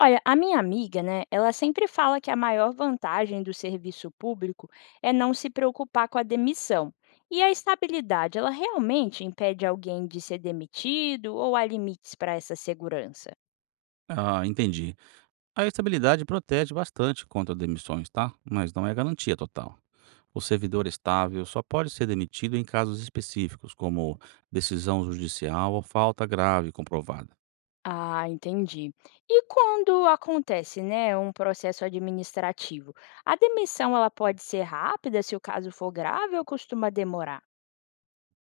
Olha, a minha amiga, né, ela sempre fala que a maior vantagem do serviço público é não se preocupar com a demissão. E a estabilidade, ela realmente impede alguém de ser demitido ou há limites para essa segurança? Ah, entendi. A estabilidade protege bastante contra demissões, tá? Mas não é garantia total. O servidor estável só pode ser demitido em casos específicos, como decisão judicial ou falta grave comprovada. Ah, entendi. E quando acontece, né, um processo administrativo, a demissão ela pode ser rápida se o caso for grave ou costuma demorar?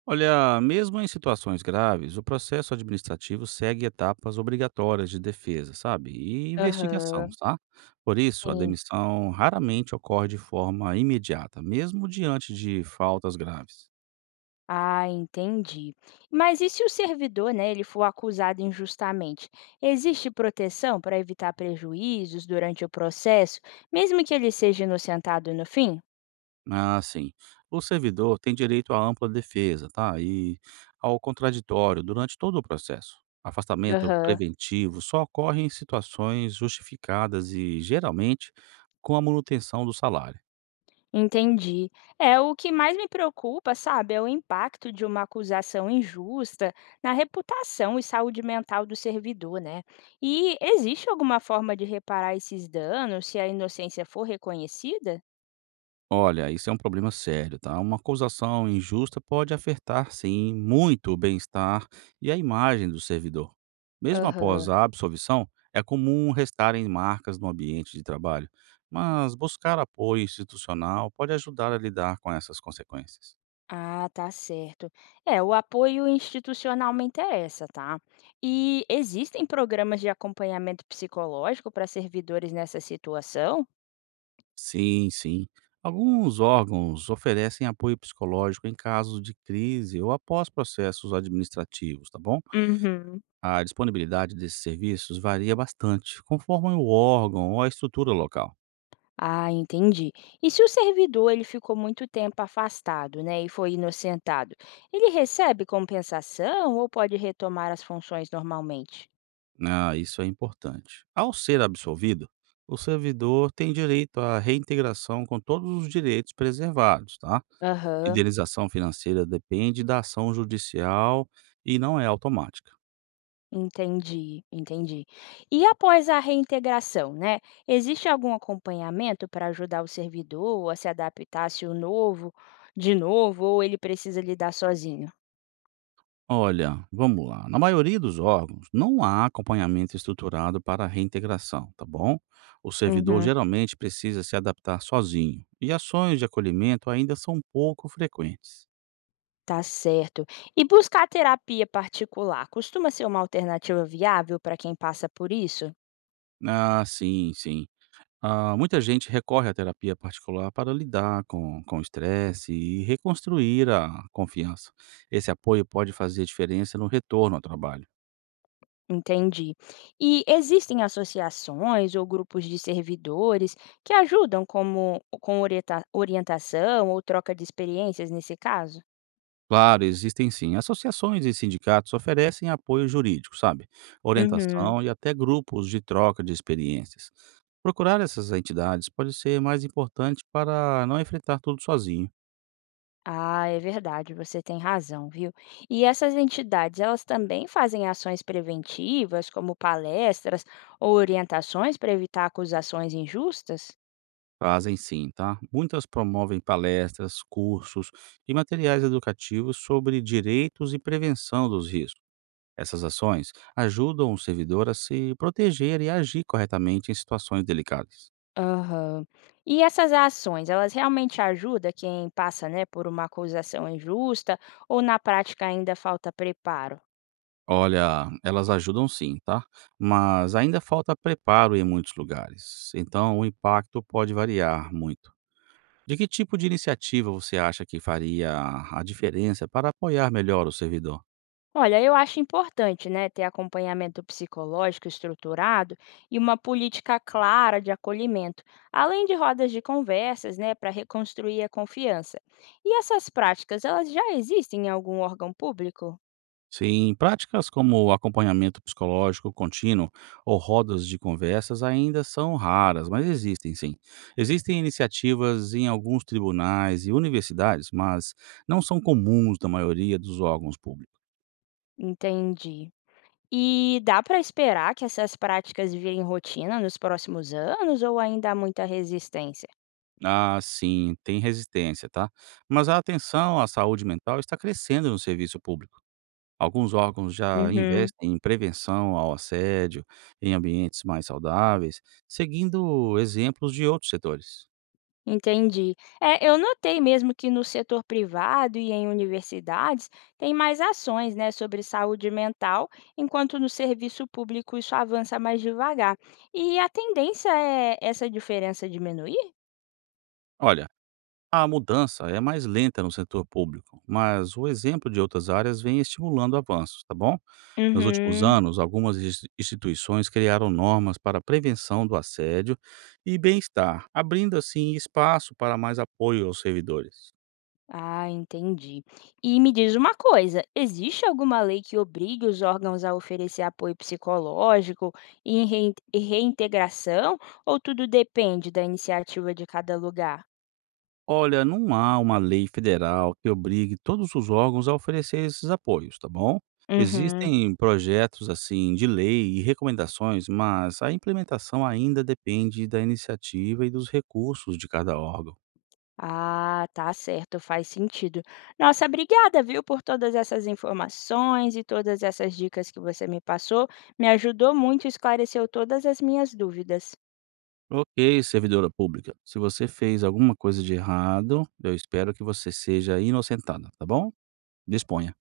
Olha, mesmo em situações graves, o processo administrativo segue etapas obrigatórias de defesa, sabe? E investigação, Aham. tá? Por isso, a Sim. demissão raramente ocorre de forma imediata, mesmo diante de faltas graves. Ah, entendi. Mas e se o servidor, né, ele for acusado injustamente? Existe proteção para evitar prejuízos durante o processo, mesmo que ele seja inocentado no fim? Ah, sim. O servidor tem direito à ampla defesa, tá? E ao contraditório durante todo o processo. Afastamento Aham. preventivo só ocorre em situações justificadas e, geralmente, com a manutenção do salário. Entendi. É o que mais me preocupa, sabe, é o impacto de uma acusação injusta na reputação e saúde mental do servidor, né? E existe alguma forma de reparar esses danos se a inocência for reconhecida? Olha, isso é um problema sério, tá? Uma acusação injusta pode afetar, sim, muito o bem-estar e a imagem do servidor. Mesmo após Aham. a absolvição, é comum restarem marcas no ambiente de trabalho, mas buscar apoio institucional pode ajudar a lidar com essas consequências. Ah, tá certo. É, o apoio institucional me interessa, tá? E existem programas de acompanhamento psicológico para servidores nessa situação? Sim, sim. Alguns órgãos oferecem apoio psicológico em casos de crise ou após processos administrativos, tá bom? Uhum. A disponibilidade desses serviços varia bastante, conforme o órgão ou a estrutura local. Ah, entendi. E se o servidor ele ficou muito tempo afastado, né, e foi inocentado, ele recebe compensação ou pode retomar as funções normalmente? Né, ah, isso é importante. Ao ser absolvido, o servidor tem direito à reintegração com todos os direitos preservados, tá? Aham. Indenização financeira depende da ação judicial e não é automática. Entendi, entendi. E após a reintegração, né, existe algum acompanhamento para ajudar o servidor a se adaptar se o novo de novo ou ele precisa lidar sozinho? Olha, vamos lá. Na maioria dos órgãos, não há acompanhamento estruturado para a reintegração, tá bom? O servidor Uhum, geralmente precisa se adaptar sozinho e ações de acolhimento ainda são pouco frequentes. tá certo. E buscar terapia particular costuma ser uma alternativa viável para quem passa por isso? Ah, sim, sim. Ah, muita gente recorre à terapia particular para lidar com o estresse e reconstruir a confiança. Esse apoio pode fazer diferença no retorno ao trabalho. Entendi. E existem associações ou grupos de servidores que ajudam como com orientação ou troca de experiências nesse caso? Claro, existem sim. Associações e sindicatos oferecem apoio jurídico, sabe? Uhum. Orientação e até grupos de troca de experiências. Procurar essas entidades pode ser mais importante para não enfrentar tudo sozinho. Ah, é verdade, você tem razão, viu? E essas entidades, elas também fazem ações preventivas, como palestras ou orientações para evitar acusações injustas? Fazem sim, tá? Muitas promovem palestras, cursos e materiais educativos sobre direitos e prevenção dos riscos. Essas ações ajudam o servidor a se proteger e agir corretamente em situações delicadas. Aham. E essas ações, elas realmente ajudam quem passa, né, por uma acusação injusta ou na prática ainda falta preparo? Olha, elas ajudam sim, tá? Mas ainda falta preparo em muitos lugares, então o impacto pode variar muito. De que tipo de iniciativa você acha que faria a diferença para apoiar melhor o servidor? Olha, eu acho importante, né, ter acompanhamento psicológico estruturado e uma política clara de acolhimento, além de rodas de conversas, né, para reconstruir a confiança. E essas práticas, elas já existem em algum órgão público? Sim, práticas como acompanhamento psicológico contínuo ou rodas de conversas ainda são raras, mas existem sim. Existem iniciativas em alguns tribunais e universidades, mas não são comuns na maioria dos órgãos públicos. Entendi. E dá para esperar que essas práticas virem rotina nos próximos anos ou ainda há muita resistência? Ah, sim, tem resistência, tá? Mas a atenção à saúde mental está crescendo no serviço público. Alguns órgãos já Uhum. investem em prevenção ao assédio, em ambientes mais saudáveis, seguindo exemplos de outros setores. Entendi. É, eu notei mesmo que no setor privado e em universidades tem mais ações, né, sobre saúde mental, enquanto no serviço público isso avança mais devagar. E a tendência é essa diferença diminuir? Olha, a mudança é mais lenta no setor público, mas o exemplo de outras áreas vem estimulando avanços, tá bom? Nos últimos Uhum. anos, algumas instituições criaram normas para a prevenção do assédio e bem-estar, abrindo assim espaço para mais apoio aos servidores. Ah, entendi. E me diz uma coisa, existe alguma lei que obrigue os órgãos a oferecer apoio psicológico e reintegração, ou tudo depende da iniciativa de cada lugar? Olha, não há uma lei federal que obrigue todos os órgãos a oferecer esses apoios, tá bom? Uhum. Existem projetos assim de lei e recomendações, mas a implementação ainda depende da iniciativa e dos recursos de cada órgão. Ah, tá certo, faz sentido. Nossa, obrigada, viu, por todas essas informações e todas essas dicas que você me passou. Me ajudou muito, e esclareceu todas as minhas dúvidas. Ok, servidora pública, se você fez alguma coisa de errado, eu espero que você seja inocentada, tá bom? Disponha.